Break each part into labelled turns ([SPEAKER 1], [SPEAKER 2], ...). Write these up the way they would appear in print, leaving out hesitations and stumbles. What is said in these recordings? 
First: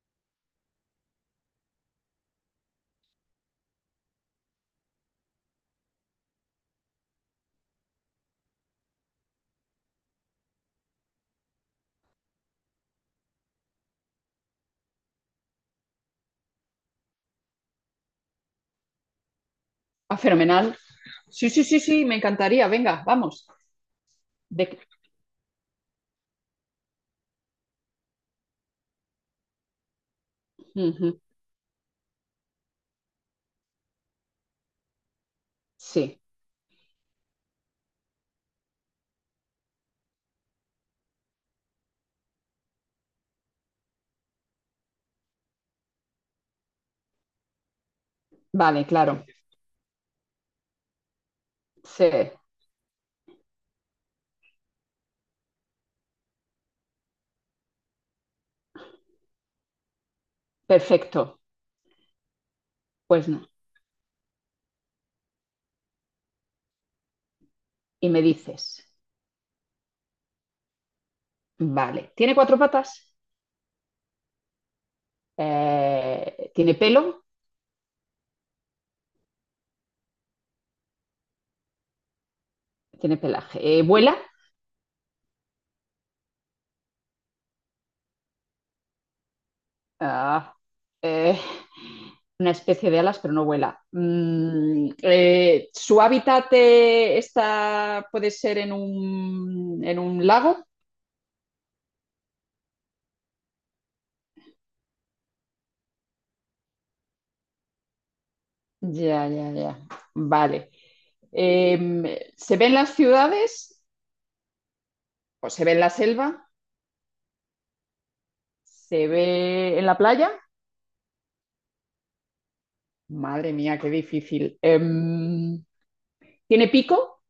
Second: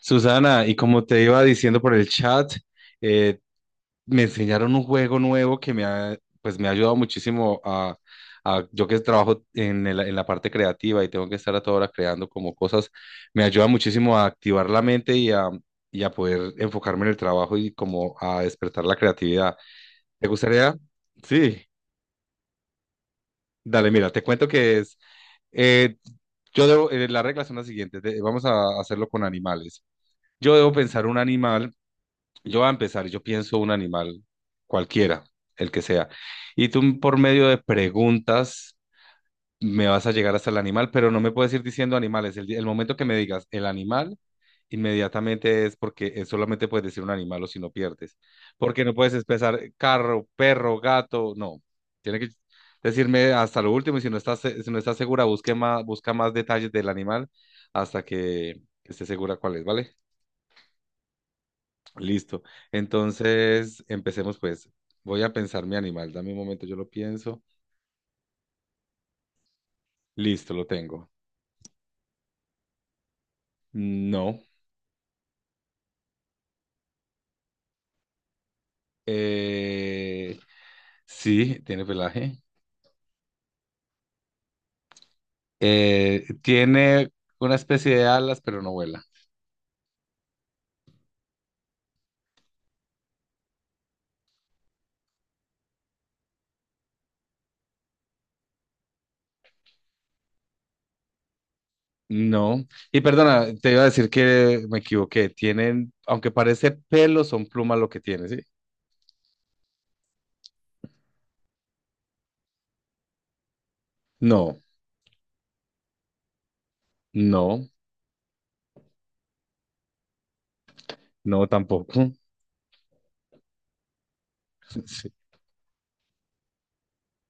[SPEAKER 1] Susana, y como te iba diciendo por el chat, eh, me enseñaron un juego nuevo que me ha, pues me ha ayudado muchísimo a, yo que trabajo en, en la parte creativa y tengo que estar a toda hora creando como cosas, me ayuda muchísimo a activar la mente y a poder enfocarme en el trabajo y como a despertar la creatividad.
[SPEAKER 2] Ah,
[SPEAKER 1] ¿Te gustaría?
[SPEAKER 2] fenomenal. Sí,
[SPEAKER 1] Sí,
[SPEAKER 2] sí, sí, sí, me encantaría. Venga, vamos.
[SPEAKER 1] dale, mira, te cuento que
[SPEAKER 2] De-
[SPEAKER 1] es, eh, yo debo, las reglas son las siguientes, vamos a hacerlo con animales. Yo debo pensar un
[SPEAKER 2] Ujú,
[SPEAKER 1] animal. Yo voy a empezar, yo pienso un animal, cualquiera, el que sea.
[SPEAKER 2] sí,
[SPEAKER 1] Y tú por medio de preguntas me vas a llegar hasta el animal, pero no me puedes ir diciendo animales. El, el momento que me digas el animal, inmediatamente es porque solamente puedes decir un animal o si no pierdes. Porque
[SPEAKER 2] vale,
[SPEAKER 1] no puedes
[SPEAKER 2] claro.
[SPEAKER 1] empezar carro, perro, gato, no.
[SPEAKER 2] Sí,
[SPEAKER 1] Tiene que decirme hasta lo último y si no estás, si no estás segura, busque más, busca más detalles del animal hasta que esté segura cuál es, ¿vale?
[SPEAKER 2] perfecto.
[SPEAKER 1] Listo.
[SPEAKER 2] Pues no.
[SPEAKER 1] Entonces, empecemos pues. Voy a pensar mi animal. Dame un momento, yo lo pienso.
[SPEAKER 2] Y me dices,
[SPEAKER 1] Listo, lo tengo.
[SPEAKER 2] vale, ¿tiene cuatro patas?
[SPEAKER 1] No.
[SPEAKER 2] ¿Tiene pelo?
[SPEAKER 1] Eh, sí, tiene pelaje.
[SPEAKER 2] Tiene pelaje. ¿Vuela?
[SPEAKER 1] Tiene una especie de alas, pero no vuela.
[SPEAKER 2] Ah, eh, una especie de alas, pero no vuela. ¿Su hábitat está, puede ser en en un lago?
[SPEAKER 1] No. Y perdona, te iba a decir que me equivoqué. Tienen, aunque parece pelo, son plumas lo que tiene, ¿sí?
[SPEAKER 2] Ya, ya, ya. Vale. Em, ¿Se ven las ciudades?
[SPEAKER 1] No,
[SPEAKER 2] ¿O se ve en la selva?
[SPEAKER 1] no,
[SPEAKER 2] ¿Se ve en la playa?
[SPEAKER 1] no tampoco.
[SPEAKER 2] Madre mía, qué difícil.
[SPEAKER 1] Sí.
[SPEAKER 2] ¿Tiene pico?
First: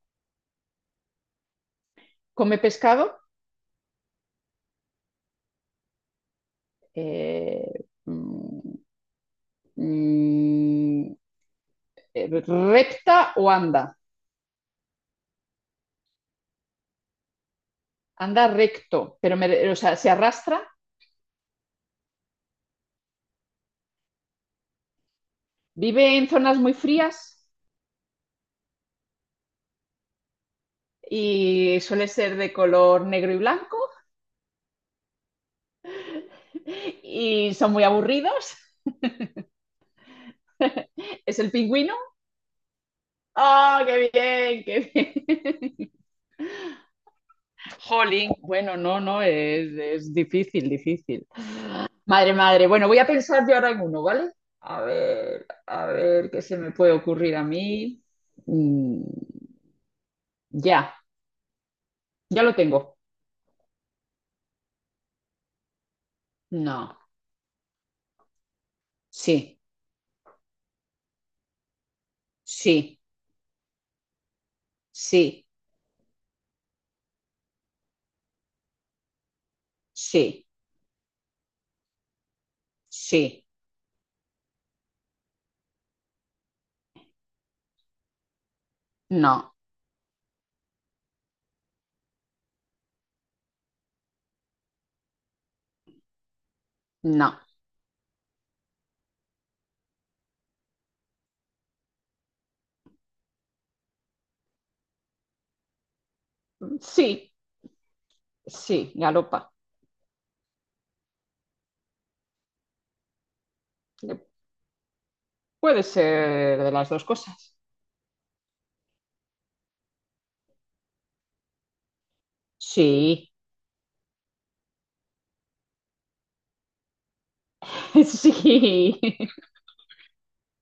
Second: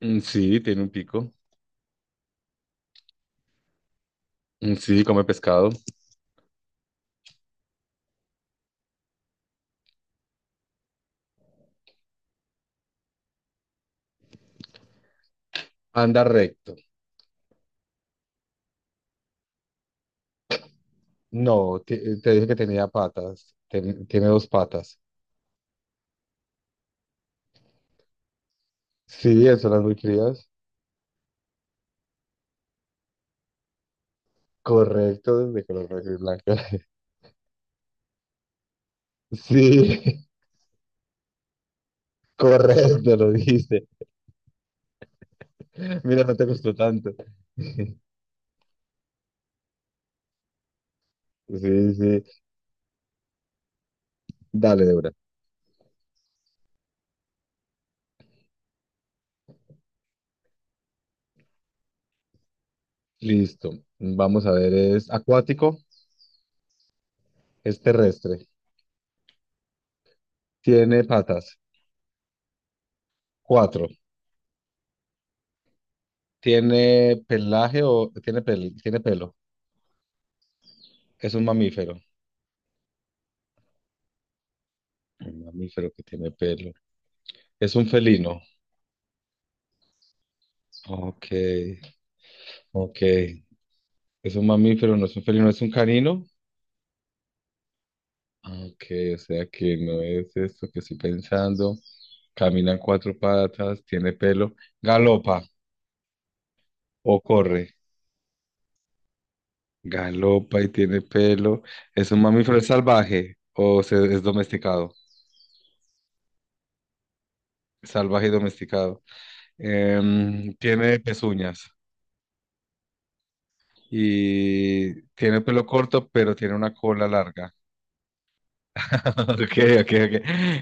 [SPEAKER 1] Mm, sí, tiene un pico.
[SPEAKER 2] ¿Come pescado?
[SPEAKER 1] Mm, sí, come pescado.
[SPEAKER 2] Eh, mm, mm, eh, ¿Recta o anda?
[SPEAKER 1] Anda recto.
[SPEAKER 2] Anda recto, o sea, se arrastra.
[SPEAKER 1] No, te, te dije que tenía patas. Tiene dos patas.
[SPEAKER 2] ¿Vive en zonas muy frías?
[SPEAKER 1] Sí, eso las muy crías.
[SPEAKER 2] Y suele ser de color negro y blanco.
[SPEAKER 1] Correcto, de color negro y blanco.
[SPEAKER 2] Y son muy aburridos.
[SPEAKER 1] Sí,
[SPEAKER 2] ¿Es el pingüino?
[SPEAKER 1] correcto, lo
[SPEAKER 2] ¡Oh,
[SPEAKER 1] dijiste.
[SPEAKER 2] qué bien, qué bien!
[SPEAKER 1] Mira, no te costó tanto.
[SPEAKER 2] Jolín. Bueno, no, no, es difícil, difícil.
[SPEAKER 1] Sí, sí.
[SPEAKER 2] Madre, madre. Bueno, voy a pensar yo ahora en uno, ¿vale?
[SPEAKER 1] Dale, Débora.
[SPEAKER 2] A ver qué se me puede ocurrir a mí. Mm, ya, ya lo tengo.
[SPEAKER 1] Listo. Vamos a ver, es acuático,
[SPEAKER 2] No,
[SPEAKER 1] es terrestre.
[SPEAKER 2] sí,
[SPEAKER 1] Tiene patas.
[SPEAKER 2] sí,
[SPEAKER 1] Cuatro.
[SPEAKER 2] sí,
[SPEAKER 1] Tiene pelaje o tiene tiene pelo.
[SPEAKER 2] sí,
[SPEAKER 1] Es un mamífero.
[SPEAKER 2] sí,
[SPEAKER 1] Un mamífero que tiene pelo. Es un felino.
[SPEAKER 2] no,
[SPEAKER 1] Ok, ok. Es un mamífero, no es un felino, es un canino.
[SPEAKER 2] no,
[SPEAKER 1] Ah, ok, o sea que no es esto que estoy pensando. Camina en cuatro patas, tiene pelo, galopa o
[SPEAKER 2] sí,
[SPEAKER 1] corre.
[SPEAKER 2] sí, galopa.
[SPEAKER 1] Galopa y tiene pelo. Es un mamífero, es salvaje o es domesticado.
[SPEAKER 2] Puede ser de las dos cosas.
[SPEAKER 1] Salvaje y domesticado. Em, tiene pezuñas
[SPEAKER 2] Sí,
[SPEAKER 1] y tiene pelo corto, pero tiene una cola larga.
[SPEAKER 2] sí.
[SPEAKER 1] Ok, ok, ok.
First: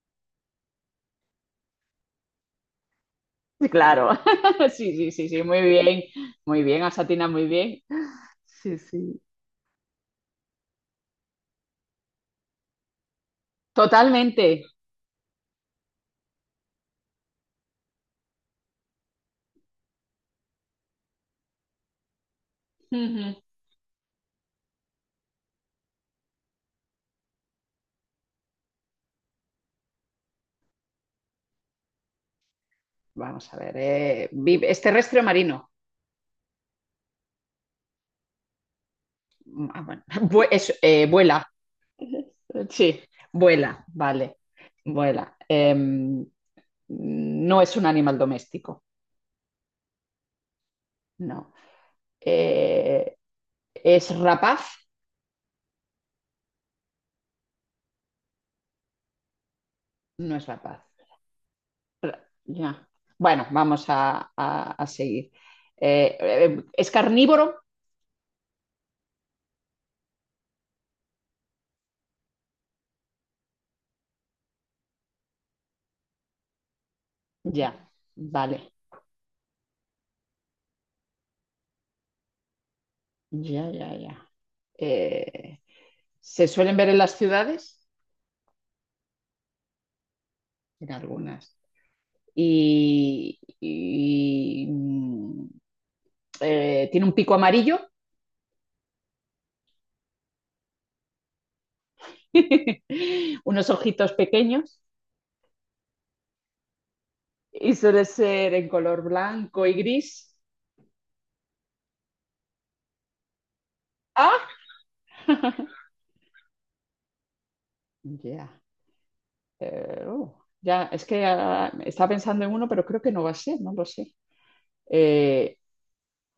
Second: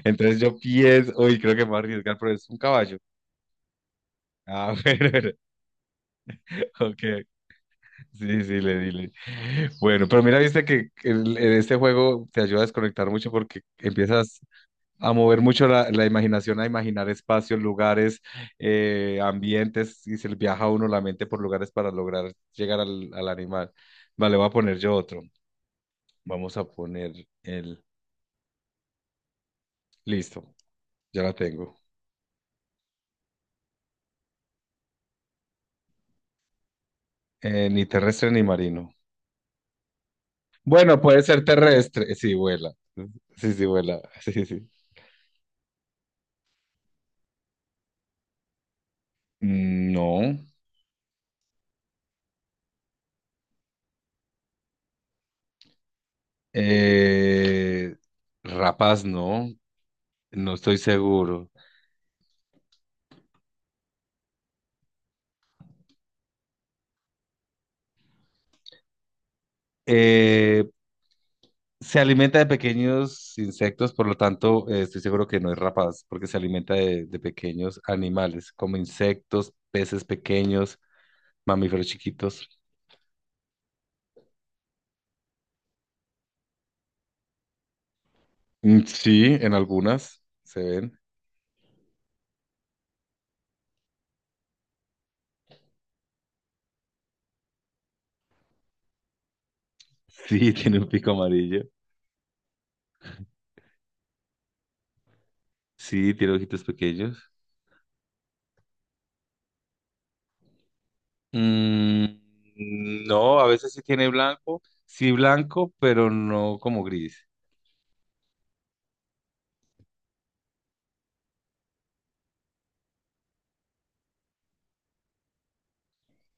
[SPEAKER 1] Entonces yo pienso, uy, creo que me voy a arriesgar, pero es un caballo.
[SPEAKER 2] Claro,
[SPEAKER 1] Ah,
[SPEAKER 2] sí,
[SPEAKER 1] bueno,
[SPEAKER 2] sí,
[SPEAKER 1] bueno,
[SPEAKER 2] sí, sí, muy bien, has
[SPEAKER 1] ok.
[SPEAKER 2] atinado muy bien.
[SPEAKER 1] Sí, sí, le
[SPEAKER 2] Sí,
[SPEAKER 1] dile.
[SPEAKER 2] sí,
[SPEAKER 1] Bueno, pero mira, viste que en este juego te ayuda a desconectar mucho porque empiezas
[SPEAKER 2] totalmente.
[SPEAKER 1] a mover mucho la, la imaginación, a imaginar espacios, lugares, ambientes, y se le viaja a uno la mente por lugares para lograr llegar al, al
[SPEAKER 2] Ujú.
[SPEAKER 1] animal. Vale, voy a poner yo otro. Vamos a poner el... Listo, ya la tengo.
[SPEAKER 2] Vamos a ver, es terrestre o marino.
[SPEAKER 1] Ni terrestre ni marino.
[SPEAKER 2] Ah, bueno.
[SPEAKER 1] Bueno, puede ser
[SPEAKER 2] Vuela,
[SPEAKER 1] terrestre. Sí, vuela.
[SPEAKER 2] sí,
[SPEAKER 1] Sí, sí,
[SPEAKER 2] vuela,
[SPEAKER 1] vuela. Sí,
[SPEAKER 2] vale,
[SPEAKER 1] sí, sí.
[SPEAKER 2] vuela. No es un animal doméstico,
[SPEAKER 1] No.
[SPEAKER 2] no. Eh, ¿Es rapaz?
[SPEAKER 1] Eh, rapaz, no.
[SPEAKER 2] No es
[SPEAKER 1] No estoy
[SPEAKER 2] rapaz.
[SPEAKER 1] seguro.
[SPEAKER 2] Ya. Bueno, vamos a, a seguir. ¿Es carnívoro?
[SPEAKER 1] Eh, se alimenta de pequeños insectos, por lo tanto, estoy seguro que no es rapaz, porque se alimenta de pequeños
[SPEAKER 2] Ya,
[SPEAKER 1] animales,
[SPEAKER 2] vale.
[SPEAKER 1] como insectos, peces pequeños, mamíferos chiquitos.
[SPEAKER 2] Ya, ya, ya. Eh, se suelen ver en las ciudades,
[SPEAKER 1] Mm, sí, en algunas se
[SPEAKER 2] en
[SPEAKER 1] ven.
[SPEAKER 2] algunas. Y, y, mm, tiene un pico amarillo,
[SPEAKER 1] Sí, tiene un pico amarillo.
[SPEAKER 2] unos ojitos pequeños
[SPEAKER 1] Sí, tiene ojitos pequeños.
[SPEAKER 2] y suele ser en color blanco y gris.
[SPEAKER 1] Mm, no, a veces sí tiene
[SPEAKER 2] ¡Ah!
[SPEAKER 1] blanco, sí blanco, pero no como gris.
[SPEAKER 2] Ya. Eh, uh, ya, es que ah, estaba pensando en uno, pero creo que no va a ser, no lo sé. Eh,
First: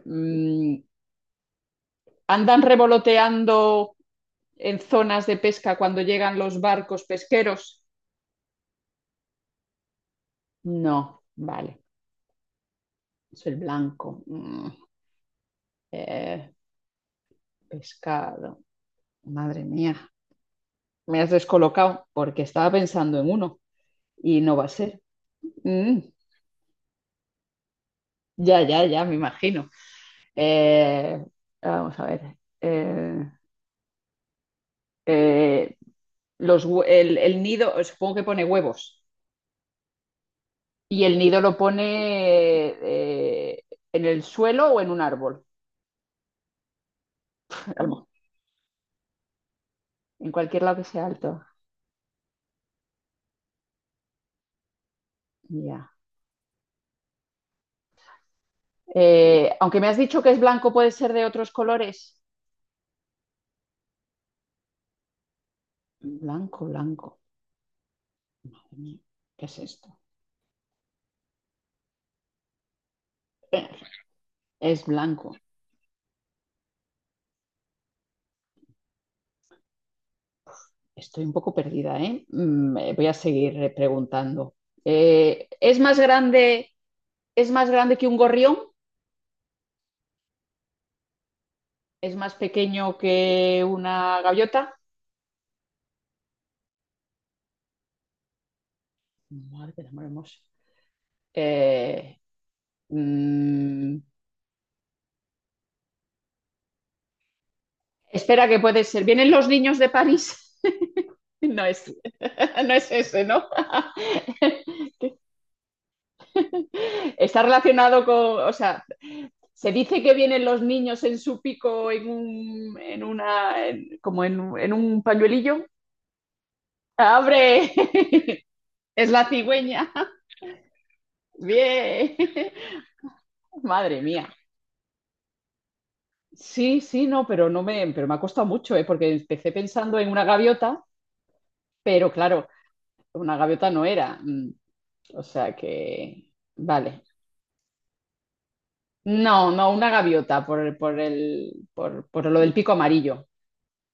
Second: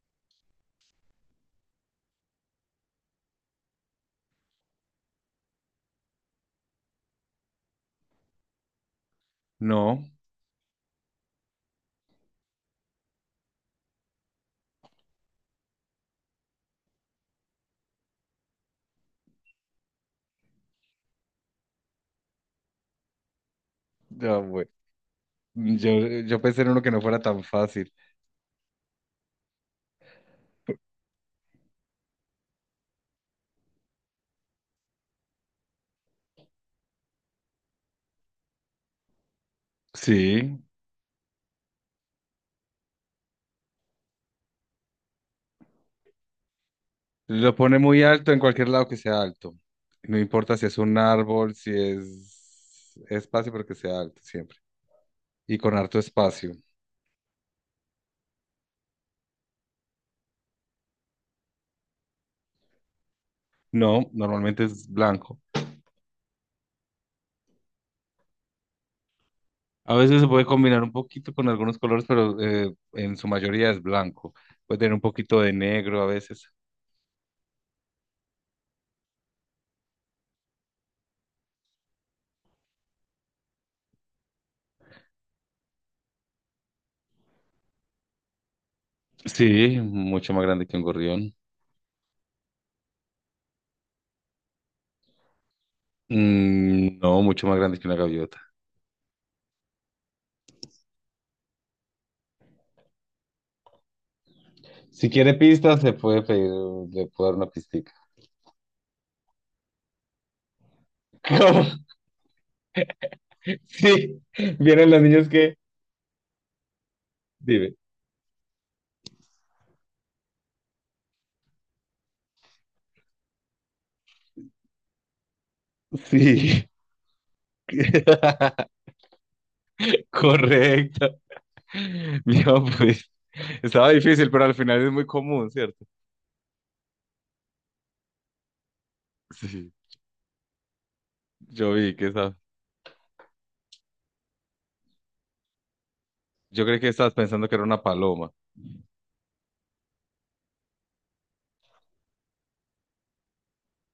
[SPEAKER 2] mm, ¿andan revoloteando en zonas de pesca cuando llegan los barcos pesqueros?
[SPEAKER 1] No,
[SPEAKER 2] No, vale, es el blanco. Eh, pescado, madre mía, me has descolocado porque estaba pensando en uno y
[SPEAKER 1] no,
[SPEAKER 2] no va a
[SPEAKER 1] bueno,
[SPEAKER 2] ser.
[SPEAKER 1] yo,
[SPEAKER 2] Mm,
[SPEAKER 1] yo pensé en uno que no fuera tan fácil.
[SPEAKER 2] ya, ya, ya, me imagino. Eh, vamos a ver. eh, eh, el nido, supongo que pone huevos,
[SPEAKER 1] Sí,
[SPEAKER 2] y el nido lo pone en el suelo o en un árbol.
[SPEAKER 1] lo pone muy
[SPEAKER 2] Calmo.
[SPEAKER 1] alto en cualquier lado que sea alto. No
[SPEAKER 2] En
[SPEAKER 1] importa
[SPEAKER 2] cualquier
[SPEAKER 1] si es
[SPEAKER 2] lado que
[SPEAKER 1] un
[SPEAKER 2] sea alto.
[SPEAKER 1] árbol, si es espacio, pero que sea alto siempre. Y con
[SPEAKER 2] Ya.
[SPEAKER 1] harto espacio.
[SPEAKER 2] Aunque me has dicho que es blanco, ¿puede ser de otros colores?
[SPEAKER 1] No, normalmente es blanco.
[SPEAKER 2] Blanco, blanco. Madre mía, ¿qué es
[SPEAKER 1] A
[SPEAKER 2] esto?
[SPEAKER 1] veces se puede combinar un poquito con algunos colores, pero en su mayoría es blanco. Puede
[SPEAKER 2] Es
[SPEAKER 1] tener un
[SPEAKER 2] blanco.
[SPEAKER 1] poquito de negro a veces.
[SPEAKER 2] Estoy un poco perdida, ¿eh? Voy a seguir preguntando. Eh, ¿es más grande, ¿es más grande que un gorrión?
[SPEAKER 1] Sí, mucho más grande que un gorrión.
[SPEAKER 2] ¿Es más pequeño que una gaviota?
[SPEAKER 1] Mm, no, mucho más grande que una gaviota.
[SPEAKER 2] Madre del amor hermoso. Eh, mm,
[SPEAKER 1] Si quiere pistas, se puede pedir, le puedo dar una pistica.
[SPEAKER 2] espera que puede ser. ¿Vienen los niños de París?
[SPEAKER 1] ¿Cómo?
[SPEAKER 2] No es, no es ese, ¿no?
[SPEAKER 1] Sí, vienen los niños que...
[SPEAKER 2] Está
[SPEAKER 1] Dime.
[SPEAKER 2] relacionado con, o sea, se dice que vienen los niños en su pico en un, en una, en- como en un pañuelillo.
[SPEAKER 1] Sí.
[SPEAKER 2] ¡Abre! Es la cigüeña.
[SPEAKER 1] Correcto.
[SPEAKER 2] Bien.
[SPEAKER 1] Mira, pues estaba
[SPEAKER 2] Madre
[SPEAKER 1] difícil,
[SPEAKER 2] mía.
[SPEAKER 1] pero al final es muy común, ¿cierto?
[SPEAKER 2] Sí, sí, no, pero no me, pero me ha costado mucho, ¿eh? Porque empecé
[SPEAKER 1] Sí,
[SPEAKER 2] pensando en una gaviota,
[SPEAKER 1] yo vi que
[SPEAKER 2] pero
[SPEAKER 1] estaba.
[SPEAKER 2] claro, una gaviota no era. Mm, o sea que,
[SPEAKER 1] Yo creí que
[SPEAKER 2] vale.
[SPEAKER 1] estabas pensando que era una paloma.
[SPEAKER 2] No, no, una gaviota por lo del pico amarillo.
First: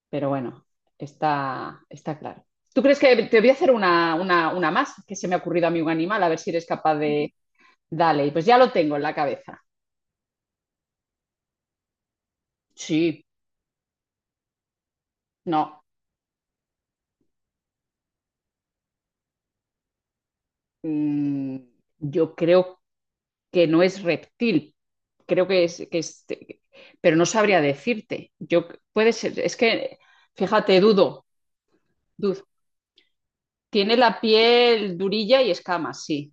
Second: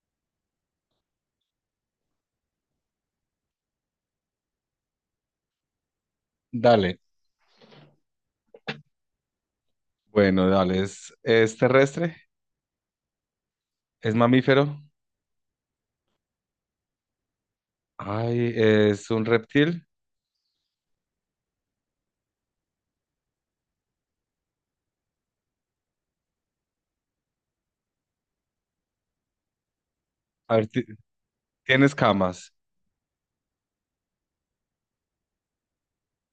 [SPEAKER 2] Pero bueno, está, está claro. ¿Tú crees que te voy a hacer una más que se me ha ocurrido a mí un animal? A ver si eres capaz
[SPEAKER 1] Dale.
[SPEAKER 2] de... Dale, pues ya lo tengo en la cabeza.
[SPEAKER 1] Bueno, dale, es terrestre,
[SPEAKER 2] Sí,
[SPEAKER 1] es mamífero,
[SPEAKER 2] no.
[SPEAKER 1] ay, es un reptil,
[SPEAKER 2] mm, yo creo que no es reptil. Creo que Pero no sabría decirte. Yo, puede ser... Es que,
[SPEAKER 1] a ver,
[SPEAKER 2] fíjate, dudo.
[SPEAKER 1] tiene
[SPEAKER 2] Dudo.
[SPEAKER 1] escamas,
[SPEAKER 2] Tiene la piel durilla y escamas, sí.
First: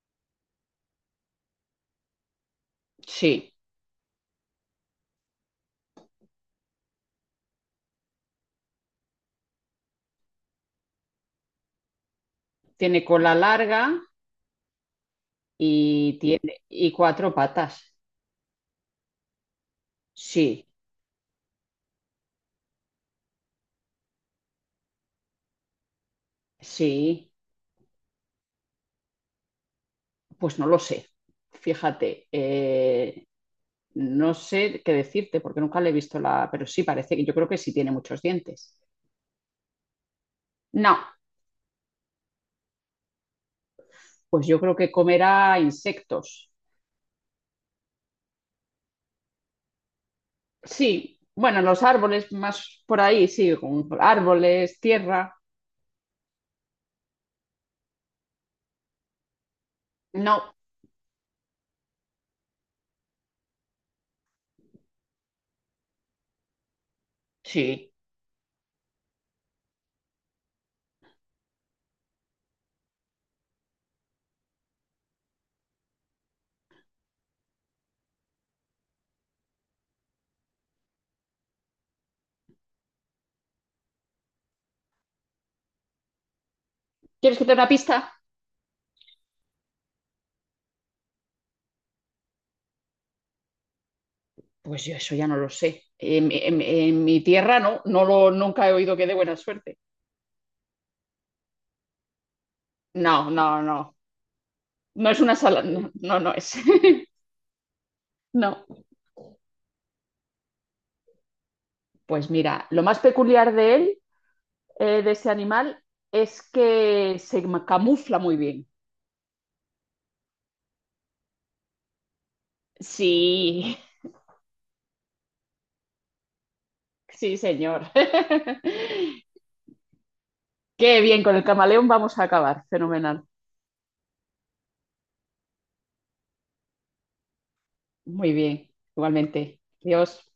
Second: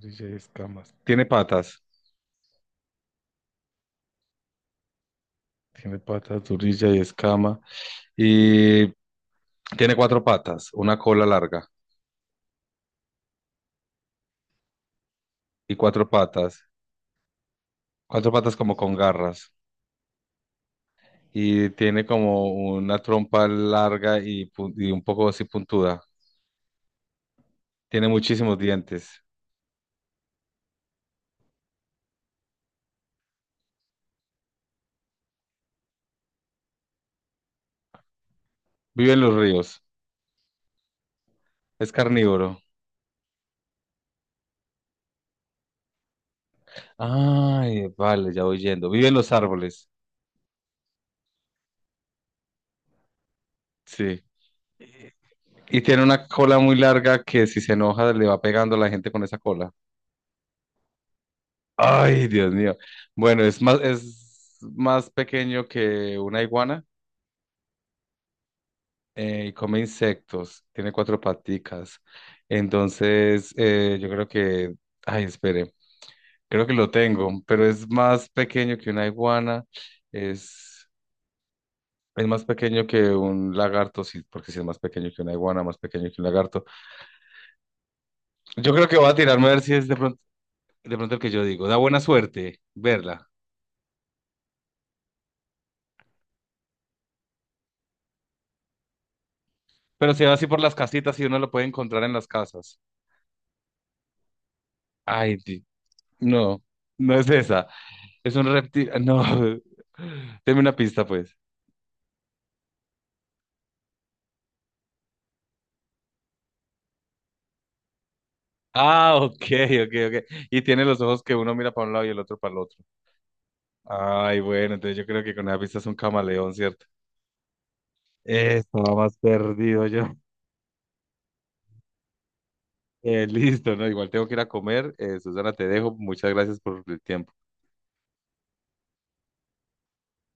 [SPEAKER 1] turilla y escamas,
[SPEAKER 2] Sí.
[SPEAKER 1] tiene patas, turilla y escama, y tiene cuatro patas, una cola larga
[SPEAKER 2] Tiene cola larga
[SPEAKER 1] y
[SPEAKER 2] y tiene y cuatro patas.
[SPEAKER 1] cuatro patas como con garras,
[SPEAKER 2] Sí,
[SPEAKER 1] y tiene como una trompa larga y, y un poco así puntuda,
[SPEAKER 2] sí,
[SPEAKER 1] tiene muchísimos dientes,
[SPEAKER 2] pues no lo sé. Fíjate, no sé qué decirte porque nunca le he visto la, pero sí parece que yo creo que sí tiene muchos dientes.
[SPEAKER 1] vive en los ríos,
[SPEAKER 2] No,
[SPEAKER 1] es carnívoro,
[SPEAKER 2] pues yo creo que comerá insectos.
[SPEAKER 1] ay, vale, ya voy yendo, vive en los árboles.
[SPEAKER 2] Sí, bueno, en los árboles más por ahí, sí, con
[SPEAKER 1] Sí.
[SPEAKER 2] árboles, tierra.
[SPEAKER 1] Y tiene una cola muy larga que si se enoja le va pegando a la gente con esa cola.
[SPEAKER 2] No,
[SPEAKER 1] Ay, Dios mío. Bueno, es más pequeño que una iguana
[SPEAKER 2] sí.
[SPEAKER 1] y come insectos. Tiene cuatro paticas. Entonces, yo creo que, ay, espere, creo que lo tengo, pero es más pequeño que una iguana. Es, es más pequeño que un lagarto, sí, porque si es más pequeño que una iguana, más pequeño que un lagarto.
[SPEAKER 2] ¿Quieres que te dé una pista?
[SPEAKER 1] Yo creo que voy a tirarme a ver si es de pronto. De pronto el que yo digo, da buena suerte verla.
[SPEAKER 2] Pues yo eso ya no lo sé. En mi tierra no, no lo, nunca he oído que dé buena suerte.
[SPEAKER 1] Pero se va así por las casitas y uno lo puede encontrar en las casas.
[SPEAKER 2] No, no, no. No es
[SPEAKER 1] Ay,
[SPEAKER 2] una sala, no, no, no es.
[SPEAKER 1] no, no es esa. Es un
[SPEAKER 2] No.
[SPEAKER 1] reptil. Ah, no, deme una pista, pues.
[SPEAKER 2] Pues mira, lo más peculiar de él, de ese animal, es que camufla muy bien.
[SPEAKER 1] Ah, ok, ok, ok. Y tiene los ojos que uno mira para un lado y el otro para el otro.
[SPEAKER 2] Sí,
[SPEAKER 1] Ay, bueno, entonces yo creo que con esa pista es un camaleón, ¿cierto?
[SPEAKER 2] sí, señor.
[SPEAKER 1] Estaba más perdido yo.
[SPEAKER 2] Qué bien, con el camaleón vamos a acabar. Fenomenal.
[SPEAKER 1] Listo, ¿no? Igual tengo que ir a comer. Susana, te dejo. Muchas gracias por el tiempo.
[SPEAKER 2] Muy bien, igualmente. Dios.